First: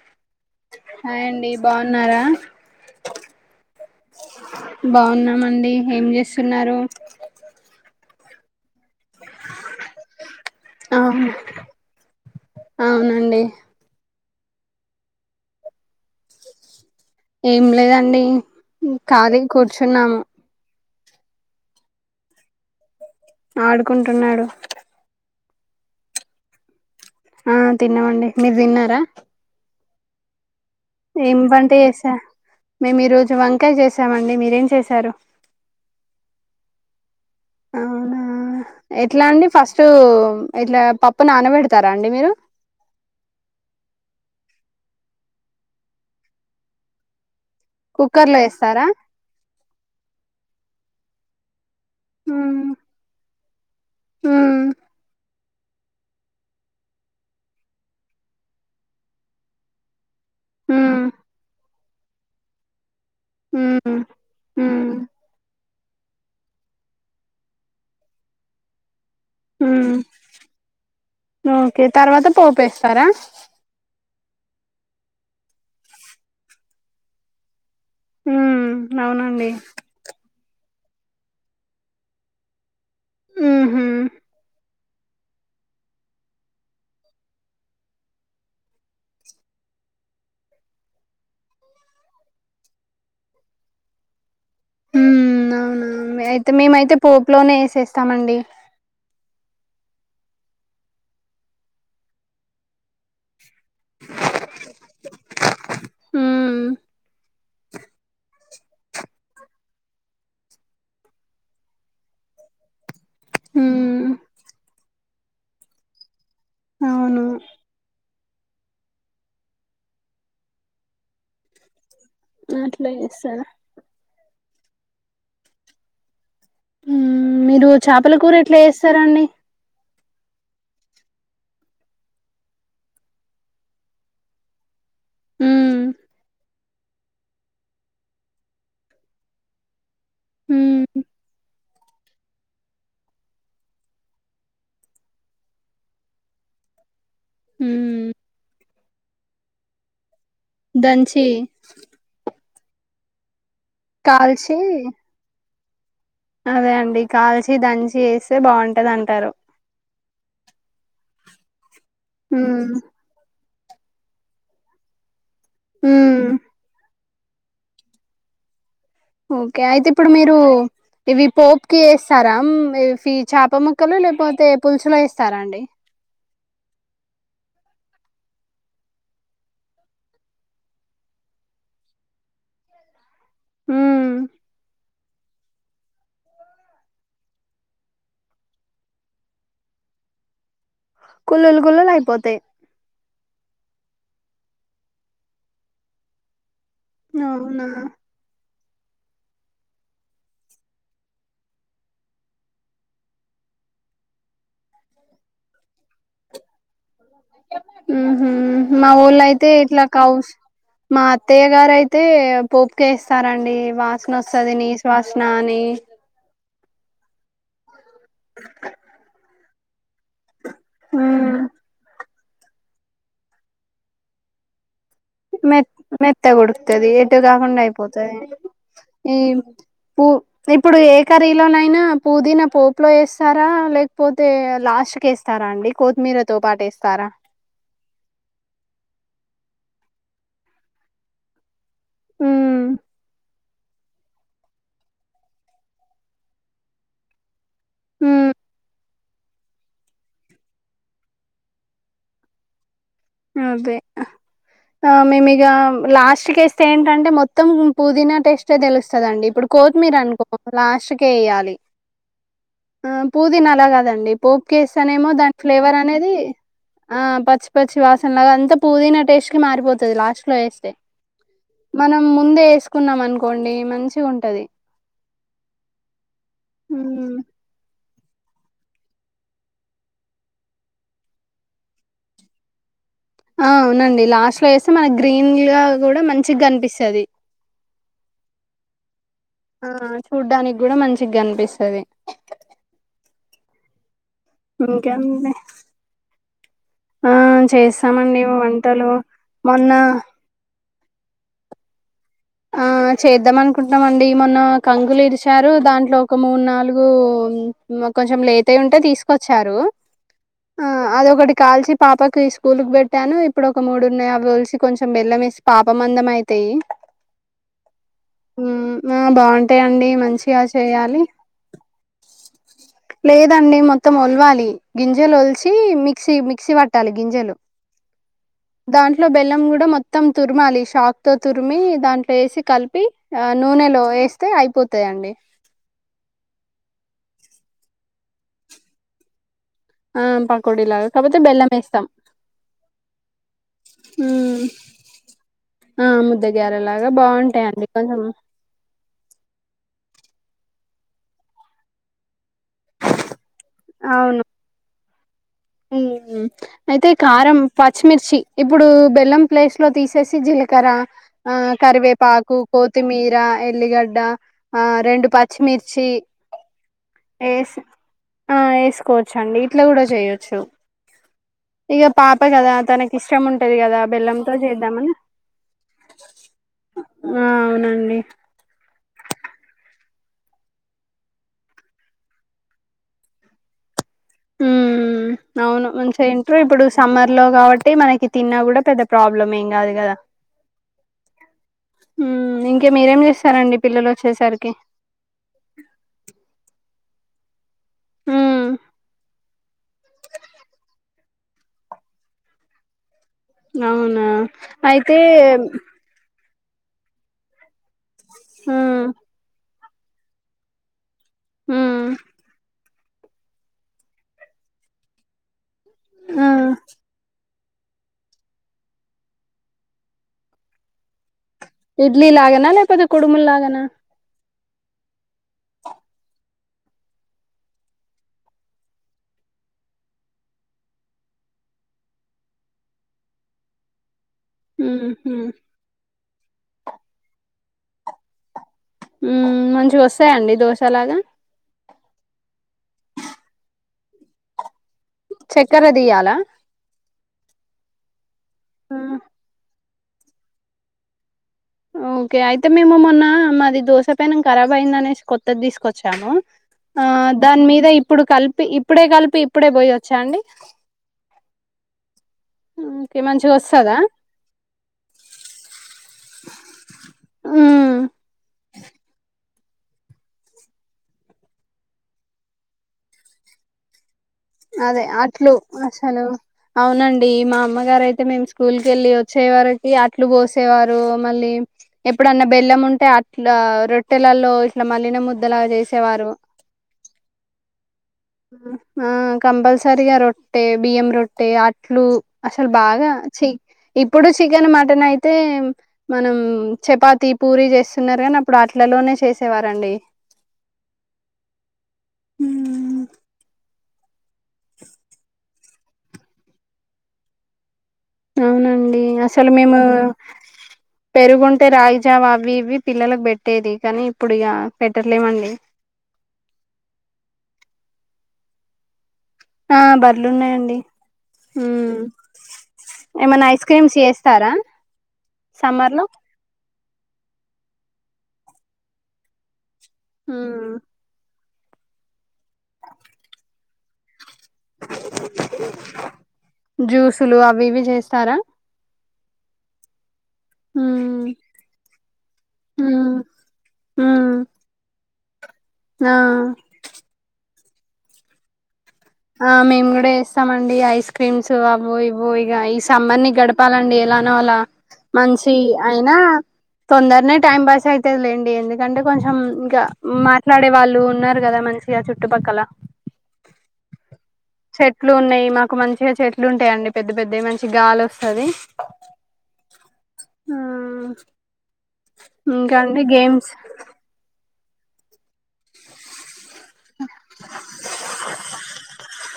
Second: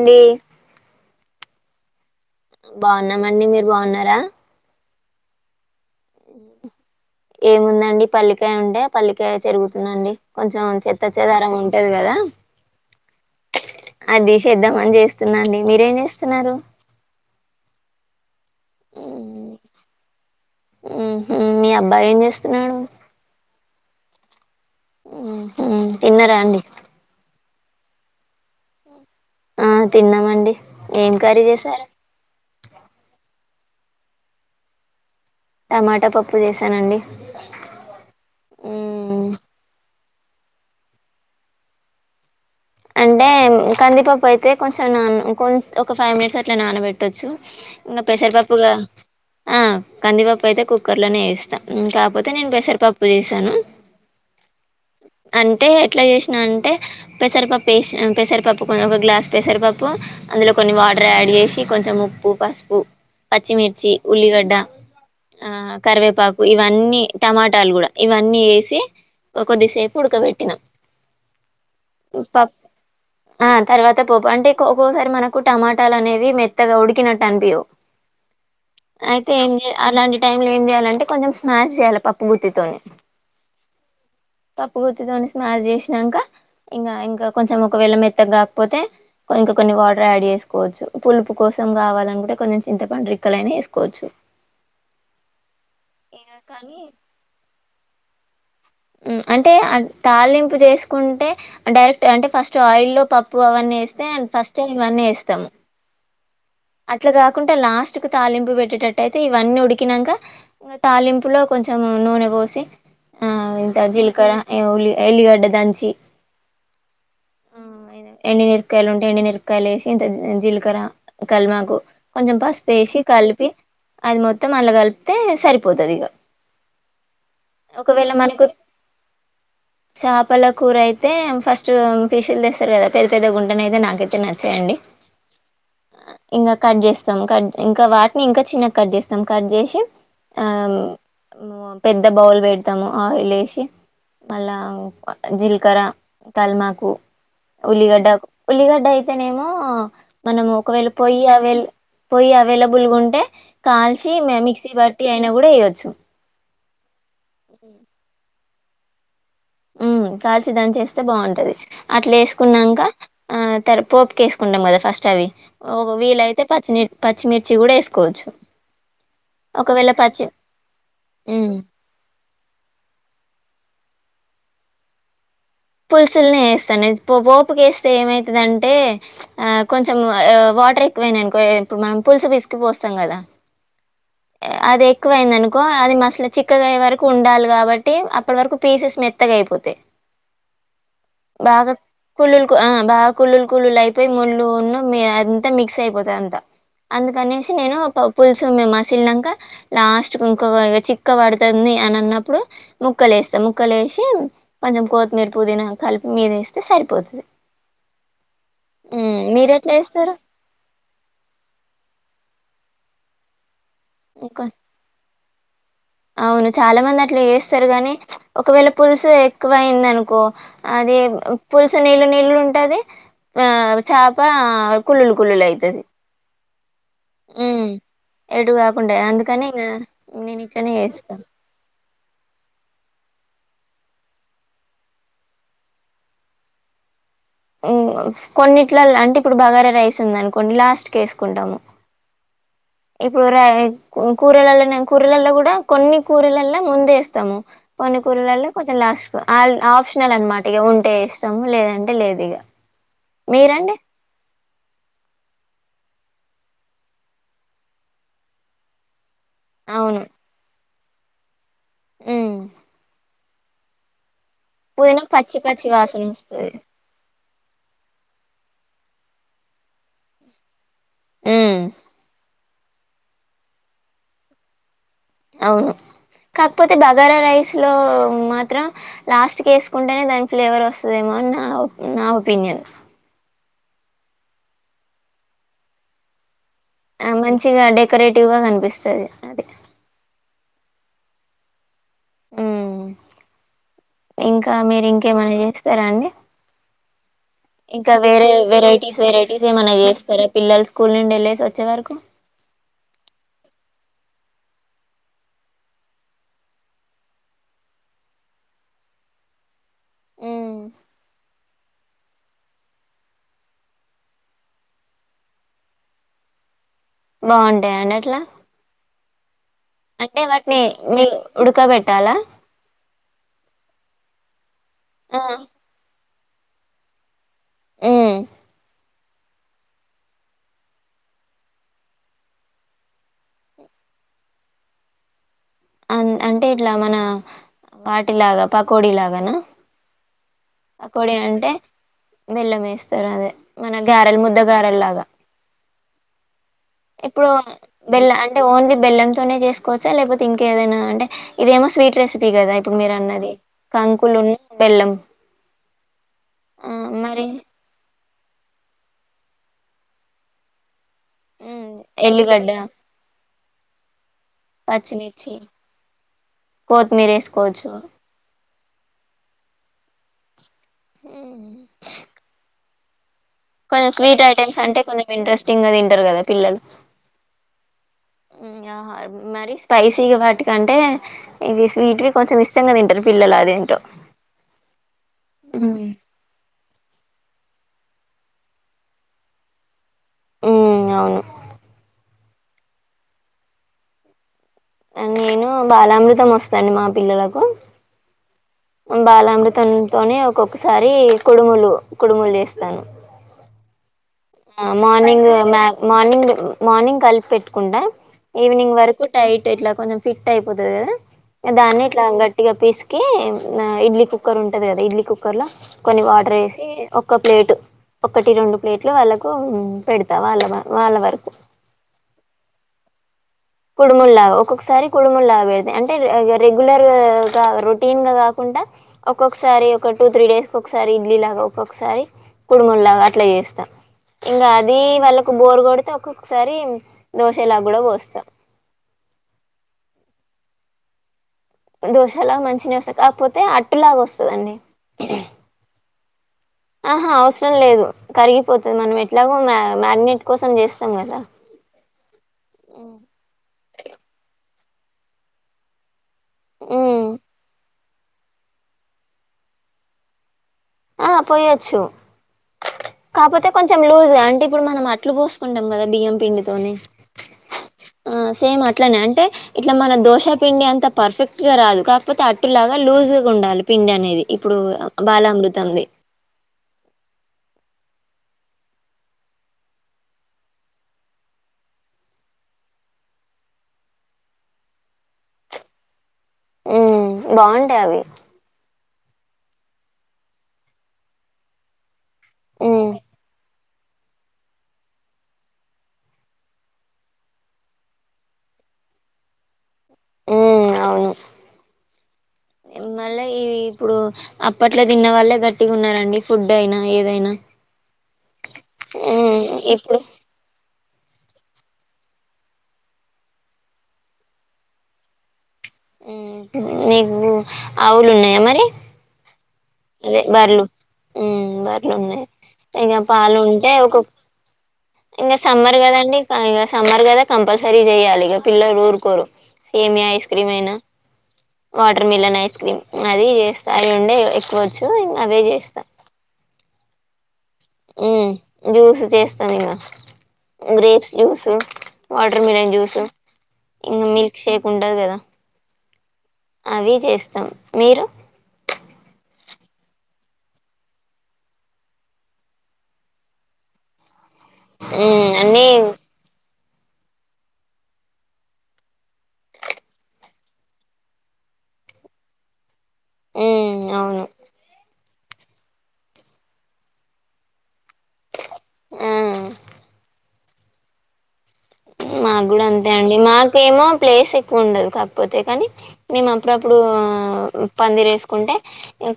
అండి హాయ్ అండీ బాగున్నారా బాగున్నామండి మీరు బాగున్నారా బాగున్నామండీ ఏముందండి పల్లికాయ ఉండే పల్లికాయ చరుగుతుందండీ కొంచెం చెత్తచెదారం ఉంటది కదా ఔ అండి అదే చేసేద్దామని చేస్తున్నాండి మీరేం చేస్తున్నారు ఏం లేదండి ఖాళీగా కూర్చున్నాము ఉహు మీ అబ్బాయి ఏం చేస్తున్నాడు ఆడుకుంటున్నాడు ఉమ్ హు తిన్నారాండి ఆ తిన్నామండి మీరు తిన్నారా ఆ తిన్నామండి ఏం కర్రీ చేశారు మేము ఈ రోజు వంకాయ చేసామండి మీరేం చేసారు టమాటా పప్పు చేశానండి ఎట్లా ఉమ్ అండి ఫస్ట్ ఇట్లా పప్పు నానబెడతారా అండి మీరు అంటే కందిపప్పు అయితే కొంచెం నాన ఒక ఫైవ్ మినిట్స్ అట్లా నానబెట్టొచ్చు ఇంకా కుక్కర్ లో పెసరపప్పుగా వేస్తారా ఆ కందిపప్పు అయితే కుక్కర్ లోనే వేస్తా ఉమ్ కాకపోతే నేను ఉమ్, పెసరు పప్పు వేశాను ఉమ్, అంటే ఎట్లా చేసినా అంటే పెసరపప్పు వేసి పెసరపప్పు ఒక గ్లాస్ పెసరపప్పు అందులో కొన్ని ఉమ్, వాటర్ యాడ్ చేసి కొంచెం ఉప్పు పసుపు ఉమ్, పచ్చిమిర్చి ఉల్లిగడ్డ ఉమ్, ఆ కరివేపాకు ఇవన్నీ టమాటాలు కూడా ఇవన్నీ వేసి కొద్దిసేపు ఉమ్ ఉడకబెట్టినాం ఓకే తర్వాత పోపేస్తారా ఉత్తపోపు అంటే ఒక్కోసారి మనకు టమాటాలు అనేవి మెత్తగా ఉడికినట్టు అనిపియ్యవు ఉమ్ అయితే అవునండి ఏం చేయ అలాంటి టైం లో ఏం చేయాలి అంటే కొంచెం స్మాష్ చేయాలి పప్పుగుత్తితోని ఉహు పప్పుగుత్తితోని స్మాష్ చేసినంక ఇంకా ఇంకా కొంచెం ఒకవేళ మెత్తగా కాకపోతే ఇంక కొన్ని వాటర్ యాడ్ చేసుకోవచ్చు పులుపు కోసం కావాలంటే కొంచెం చింతపండు రెక్కలు అయినా వేసుకోవచ్చు ఉమ్ అవునవును ఇక అయితే కానీ మేమైతే పోపులోనే వేసేస్తామండి అంటే తాళింపు చేసుకుంటే డైరెక్ట్ అంటే ఫస్ట్ ఆయిల్లో పప్పు అవన్నీ వేస్తే ఫస్ట్ టైం ఇవన్నీ ఏస్తాము హుమ్ అట్లా కాకుంటే లాస్ట్ కు తాలింపు పెట్టేటట్టయితే ఇవన్నీ ఉడికి కినంక తాలింపులో కొంచెం నూనె పోసి ఆ ఇంత ఉమ్ జీలకర్ర ఉల్లి ఎలిగడ్డ దంచి అవును ఎండి మిరపకాయలు ఉంటే ఎండిమిరపకాయలు వేసి ఇంత జీలకర్ర కల్మాకు కొంచెం అట్లా పసుపేసి చేస్తారా కలిపి అది మొ మొత్తం అల్ల కలిపితే సరిపోతది ఇగ ఉమ్ మీరు చేపల కూర ఎట్లా చేస్తారండి చేపల కూర అయితే ఫస్ట్ ఫిష్ లు తెస్తారు కదా పెద్ద పెద్ద గుంటనయి నాకైతే నచ్చయండి ఉమ్ ఇంకా కట్ చేస్తాం కట్ ఇంకా వాటిని ఇంకా చిన్నగా కట్ చేస్తాం కట్ చేసి ఆమ్ ఉమ్ మ్ పెద్ద బౌల్ పెడతాము ఆయిల్ ఏసి మళ్ళా జీలకర్ర తల్మాకు ఉమ్ ఉల్లిగడ్డ ఉల్లిగడ్డ అయితేనేమో మనం ఒకవేళ పొయ్యి దంచి అవైల్ పొయ్యి అవైలబుల్గా ఉంటే కాల్చి మిక్సీ పట్టి అయినా కూడా వెయ్యొచ్చు అదే అండి కాల్చి దంచి వేస్తే బాగుంటది అంటారు ఉమ్ కాల్చి దంచి వేస్తే బాగుంటది అట్లా ఉమ్ వేసుకున్నంక ఆ తర పోపుక వేసుకుంటాం కదా ఫస్ట్ అవి ఒక ఉమ్ వీలయితే పచ్చిని పచ్చిమిర్చి కూడా వేసుకోవచ్చు ఓకే అయితే ఒకవేళ ఇప్పుడు పచ్చి మీరు ఇవి ఉమ్ పోపు క వేస్తారా ఇవి చేప ముక్కలు లేకపోతే పులుసుులు వేస్తారా అండి పులుసుల్ని వేస్తాను పోపుక వేస్తే ఏమైతుందింటే ఆ కొంచెం వాటర్ ఎక్కువేనానుకో ఇప్పుడు మనం పులుసు పసుకి పోస్తాం కదా ఉమ్ అదే ఎక్కువైంది అనుకో అది మసలు చిక్కగా అయే వరకు ఉండాలి కాబట్టి అప్పటి వరకు పీసెస్ మెత్తగా అయిపోతాయి కుల్లులు బాగా కుల్లులు పుల్ అయిపోతాయి లల్ ఆ బాగా కుళ్ళులు కుళ్లులు అయిపోయి ముళ్ళు ఉన్న అంతా మిక్స్ అయిపోతది అంత అందుకనేసి అవునా నేను పులుసుమ్ మమ సిల్నాక లాస్ట్ ఇంకొ ఇ చిక్క పడుతుంది అని అన్నప్పుడు ముక్కలు వేస్తా ముక్కలు వ కొంచెం కొత్తిమీర పుదీనా కలిపి మీద వేస్తే సరిపోతుంది మా మ్మ్ ఊర్లో ఐతే మీరెట్లా ఎట్లా చేస్తారు కావుస మా అత్తయ్య గారయితే పోపుకేస్తారంండి వాసన ఇంకా వస్తుంది నీస్ వాసన అని అవును చాలా మంది అట్లా చేస్తారు గాని ఒకవేళ పులుసు ఎక్కువ అయింది అనుకో అది ఉమ్ పులుసు నీళ్ళు నీళ్ళు ఉంటది ఆ చేప కుల్లులు కుల్లులు మె అయితది మెత్త కొడుకుతుది ఎటు కాకుండా మ్మ్ అయిపోతుది ఎటు కాకుండా ఈ అందుకని ఇంగ పూ నేను ఇట్లనే ఇప్పుడు ఏ చేస్తా కరీలోనైనా పుదీనా పోపులో వేస్త ఇస్తారా లేకపోతే లాస్ట్ క వేస్తారా అండి కొత్తిమీర తో పాటు వేస్తారా కొన్నిట్ల అంటే ఇప్పుడు బగారా రైస్ ఉంద అనుకోండి లాస్ట్ క వేసుకుంటాము హమ్ ఇప్పుడు కూరలలో కూరలలో కూడా కొన్ని కూరలలో ముంద వేస్తాము కొన్ని ఉమ్ కూరలలో కొంచెం లాస్ట్ఫ ఆప్షనల్ అన్నమాట ఇక ఉంటే ఇస్తాము లేదంటే లేదు ఇక అదే ఆ మేము ఇక లాస్ట్ టేస్ట్ ఏంటంటే మొత్తం పుదీనా టెస్టే తెలుస్తుందండి ఇప్పుడు కొత్తిమీర అవును అనుకో లాస్ట్ కే వయ్యాలి ఉమ్ పూదీన్ అలాగదండి పోపు కేస్తానే పుదీనా ఏమో దాని పచ్చి పచ్చి ఫ్లేవర్ వాసన అనేది వస్తది ఆ వాసన లాగా అంతా పుదీనా టేస్ట్ కి మారిపోతుంది లాస్ట్ లో వేస్తే ఉమ్ మనం ముందే వే వేసుకున్నాం అనుకోండి మంచిగా ఉంటది అవు కాక్పోతే బగారా మ్మ్. రైస్లో మాత్రం లాస్ట్ కేస్కుంటేనే దాని ఫ్లేవర్ వస్తదేమో అని నా నా ఒపీనియన్ ఆ అవునండి లాస్ట్లో ఏస్తే మన గ్రీన్గా కూడా మంచి మంచిగ్ కన్పిస్తది. ఆ, మంచిగా డెకరేటివ్ గా కనిపిస్తది అది ఆ చూడ్డాని గుడా మంచిగన్పిస్తది. మ్ ఇంకా ఇంకేముంది మీరింకేమైన చేస్తారా అండి ఆ ఇంకా చేస్తామండి వేరే వంటలు వెరైటీస్ వెరైటీస్ ఏమైనా మొన్న చేస్తారా పిల్లల్ స్కూల్ నుండి ఎల్లేసి వచ్చే వరకు ఆ ఆ చేద్దాం అనుకుంటున్నమండి. మొన్న కంకులు ఇరిచారు దాంట్లో ఒక మూడ్ నాలుగు కొంచం లేట్ అయి ఉంటే తీస్కొచ్చారు. ఉమ్ ఆ అదొక కాల్చి పాపకి ఈ స్కూల్కు పెట్టాను. ఇప్పుడు ఒక మూడున్నయి. అవి ఒలిచి కొంచెం బెల్లం ఏసి పాప మందం అయితయి డి బాగుంటయి అండి అట్లా ఆ బాగుంటయండి అంటే మంచిగా వాటిని చేయాలి. మీ ఉడకబెట్టాలా లేదండి మొ మొత్తం ఒల్వాలి గింజలు ఆ ఒలిచి మిక్సీ మిక్సీ పట్టాలి గింజలు మ్ దాంట్లో బెల్లం గుడా మొత్తం తుర్మాలి షాక్తో తుర్మి దాం ఉప్పేసి కల్పి ఆ నూనెలో వేస్తే అయిపోత యండి అ అంటే ఇట్ల మన వాటిలాగా పకోడీ లాగాన ఆ పకోడి లాగా కాక్పోతే బెల్లం ఎస్తాం. బెల్లం ఏస్తారు అదే మన గారెలు ముద్ద ఉమ్ గారెల్లాగా ఆ ముద్ద ఇప్పుడు బెల్లం అంటే ఓన్లీ బెల్లంతోనే చేస్కోవచ్చా లేకపో ఇంకేదైనా అంటే ఇదేమో స్వీట్ రెసిపీ కదా ఇప్పుడు మీరన్నది కంకులు ఉన్న బెల్లం. హ్మ్ హ్ ఆ అయితే మరి కారం, పచ్చిమిర్చి. ఇప్పుడూ బెల్లం ప్లేస్లో తీసేసి జీలకర్ర ఆ మ్మ్ కరివేపాకు, ఎల్లిగడ్డ కోత్తిమీర, ఎల్లిగడ్డ ఆ రెండు పచ్చిమిర్చి పచ్చిమిర్చి కొత్తిమీర ఏస్ వేసుకోవచ్చు ఆ ఏస్ స్కొవచ్చండి ఇట్ల గుడా చేయచ్చు. ఉమ్. ఇగ పాప కదా తన కొంచెం స్వీట్ ఐటమ్స్ అంటే కొంచెం ఇంట్రెస్టింగా తింటరు కదా పిల్లలు ఆ అవునండి మ్ యార్ మరి స్పైసీగా వాటికంటే ఇది స్వీట్ కొంచెం ఇష్టంగా తింటరు పిల్లలు అదేంటో హుమ్మ్ అవును మంచిగ ఇంట్లో ఇప్పుడు సమ్మర్లో కాబట్టి మనకి తిన్నా గుడా పెద్ద ప్రాబ్లం ఏం కాదు కదా మ్ అవును. హ్మ్ ఇంకే మీరేం చేస్తారండి పిల్లల్ వచ్చేసరికి ఆ నేను బాలామృతం వస్తదండి మా పిల్లలకు హ్మ్ బాలామృతంతోనే ఒక్కొక్కసారి కుడుములు కుడుములు చేస్తాను. అవునా ఆ అయితే మార్నింగ్ మ్యా మార్నింగ్ మార్నింగ్ కల్పి పెట్టుకుంటా ఈవినింగ్ హ్మ్ వరకు టైట్ ఇట్ల కొంచెం ఫిట్ అయిపోతది కదా దాన్నే హ్మ్ ఇట్లా గట్టిగా పిస్కి ఇడ్లీ కుక్కర్ ఉంటది కదా ఇడ్లీ కుక్కర్లో కొన్ని ఆ వాటర్ ఏసి ఒక్క ప్లేట్ ఒకటి రెండు ప్లేట్లు వాళ్ళక్ కు పెడ్త వాళ్ళ వాళ్ళ వరకు ఇడ్లీలాగేనా లేకపోతే కుడుముల్గా కుడుముల్లాగా ఒక్కొక్కసారి కుడుముల్లా పెడ్త అంటే రెగ్యులర్గా రొటీన్గా కాకుండా ఒక్కొక్కసా సారి ఒక టూ త్రీ డేస్ ఒకసారి ఇడ్లీలాగా ఒక్కొక్కసారి కుడుముల్లాగా అట్ల చేస్తా. ఇంగ అది హ్మ్ హ్మ్ వాళ్ళకు బోర్ కొడ్తే ఒక్కొక్కసారి దోశలా కూడా పోస్తా హ్మ్ మంచిగొస్తాయండి దోశలాగా దోశాలా మంచినే వస్తయి కాకపోతే అట్టు లాగ వస్తదండి చక్కర తీయాలా ఆహ అవసరం లేదు కరిగిపోతది ఆ! మనం ఎట్లాగో మ్యార్నేట్ కోసం చేస్తాం కదా ఓకే అయితే మేము మొన్న మాది దోశ పెనం ఖరాబ్ అయిందనేసి కొత్తది తీసుకొచ్చాము ఆ ఉమ్ దాని మీద ఇప్పుడు కలిపి ఇప్పుడే కలిపి ఇప్పుడే పోయొచ్చా అండి ఆ పోయొచ్చు హ్మ్ కాపోతే కొంచెం లూజ్ అంటే ఇప్పుడు మనం అట్లు పోసుకుంటాం కదా బియ్యం పిండితోని హ్మ్ ఆ సేమ్ అట్లనే అంటే ఇట్లా మన దోశ పిండి అంత పర్ఫెక్ట్ గా రాదు కాకపోతే అట్టు లాగా లూజ్ గా ఉండాలి పిండి అనేది ఇప్పుడు బాలామృత నచ్చలేవు అవునండి మా అమ్మగారైతే మేము స్కూల్కి వెళ్ళి వచ్చే వరకి అట్లు పోసేవారు మళ్ళీ ఎప్పుడన్నా బెల్లం ఉంటే అట్లా రొట్టెలలో ఇట్లా మళ్లిన ముద్దలా చేసేవారు హ్మ్ బాగుంటాయి అవి ఆ కంపల్సరిగా రొట్టె బియ్యం రొట్టె అట్లు అసలు బాగా ఉమ్ చె ఇప్పుడు చికెన్ మటన్ అయితే మనం చపాతి పూరి చేస్తున్నారు కానీ అప్పుడు అట్లలో లోనే చేసేవారండి హ్మ్ అవును ఇప్పుడు అప్పట్లో తిన్న వాళ్ళే గట్టిగా ఉన్నారండి ఫుడ్ అయినా ఏదైనా అవునండి అసలు ఉమ్ మేము ఇప్పుడు పెరుగుంటే రాగిజావ అవి ఇవి పిల్లలకు పెట్టేది కానీ ఇప్పుడు ఇక పెట్టట్లేమండి మీకు ఆవులు ఉన్నాయా మరి ఆ అదే బర్లున్నాయండి బర్లు ఉమ్ బర్లు ఉన్నాయి ఇంగ ఏమన్నా పాలు ఐస్ ఉంటే క్రీమ్స్ ఒక చేస్తారా ఇంకా సమ్మర్ కదండి ఇక సమ్మర్ కదా కంపల్సరీ చెయ్యాలి ఇక పిల్లలు ఊరుకోరు సేమియా ఐస్ క్రీమ్ ఉమ్ అయినా వాటర్ మిలన్ ఐస్ క్రీమ్ అది చేస్తా అయి ఉండే ఎక్కువచ్చు ఇంకా అవే చేస్తా జూస్లు అవి ఇవి చేస్తారా హ్మ్ జ్యూస్ చేస్తాం ఇగ ఉమ్ గ్రేప్స్ జ్యూస్ వాటర్ మిలన్ ఉమ్ జ్యూస్ ఇంకా ఉమ్ మిల్క్ షేక్ ఉంటది కదా ఆ అవీ చేస్తాం మీరు ఆ మేము కూడా చేస్తామండి ఐస్ క్రీమ్స్ అవో ఇవో ఇక ఈ సమ్మర్ ని గడపాలండి ఎలానో అలా మ్మ్ మంచి అన్నీ అయినా తొందరనే టైం పాస్ అయితది లేండి ఎందుకంటే కొంచెం ఇంకా మాట్లాడే వాళ్ళు ఉన్నారు కదా మ చుట్టుపక్కలా మ్మ్ అవును చెట్లు ఉన్నయి మాకు మంచిగా చెట్లు ఉంటాయిండి పెద్ద పెద్దవి మంచి గాలి వస్ అది ఆ ఆ మాకు ఇంకా కూడా అంతే అండి గేమ్స్ మాకేమో ప్లేస్ ఎక్కువ ఉండదు కాక పోతే కానీ మేము అప్పుడప్పుడు పందిరి వేసుకుంటే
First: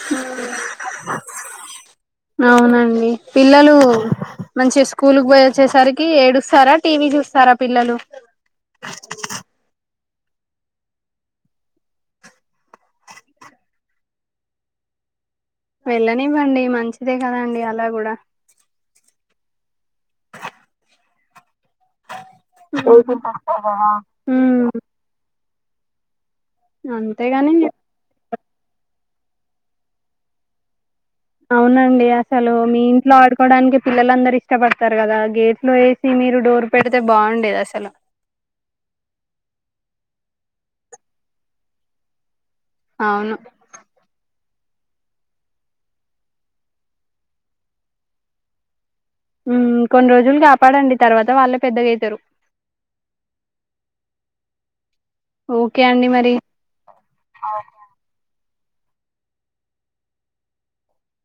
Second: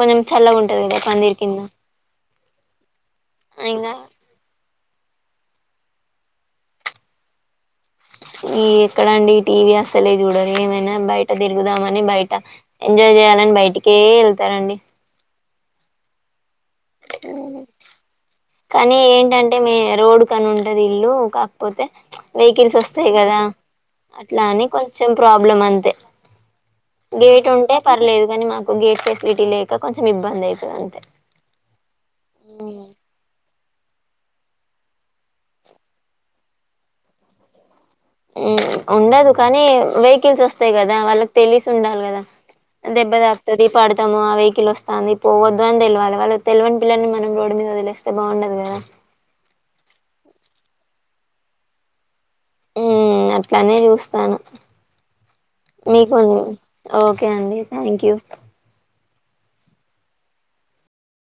కొంచెం చల్లగా ఉంటది కదా పందిరి కింద అవునండి పిల్లలు ఇంకా మంచిగ స్ స్కూల్కి పోయి వచ్చేసరికి ఏడుస్తారా టీవీ చూస్తారా పిల్లలు ఈ ఎక్కడండి ఈ టీవీ అస్ అసలే చూడరు ఏమైనా బయట తిరుగుదామని బయట ఎంజాయ్ చేయాలని బయటికే వెళ్తారండి వెళ్ళనివ్వండి మంచిదే కదాండి అలా కూడా కానీ ఏంటంటే మి రోడ్ కని ఉంటది ఇల్లు క పోతే వెహికల్స్ వస్తాయి కదా అట్లా అని ఉమ్ కొంచెం ప్రాబ్ ప్బ్లం అంతే గేట్ అంతేగాని ఉంటే పర్లేదు కాని మాకు గేట్ ఫెసిలిటీ లేక కొంచెం ఇబ్బంది అవుతుంది అంతే అవునండి అసలు మీ ఇంట్లో ఆడు చెకోవడానికి పిల్లలందరు ఇష్టపడతారు కదా గేట్ లో వేసి మీరు డోర్ పెడితే బాగుండేది అసలు ఉండదు కానీ వెహికల్స్ వస్తాయి కదా వాళ్ళకి తెలిసి ఉండాలి కదా అవును దెబ్బదిాకుతుదింది పాడుతాము ఆ వెహికకిల్ వస్తంది వస్తుంది పోవద్దు అని తెలివాలి వాళ్ళ తెలివని పిల్లల్ని మనం రోడ్డు మీద వదిలేస్తే బాగుండదు కదా కొన్ని రోజులు కాపాడండి తర్వాత వాళ్ళే పెద్దగావుతారు ఉ అట్లానే చూస్తాను ఓకే అండి మీకు మరి ఓకే అండి థ్యాంక్ యూ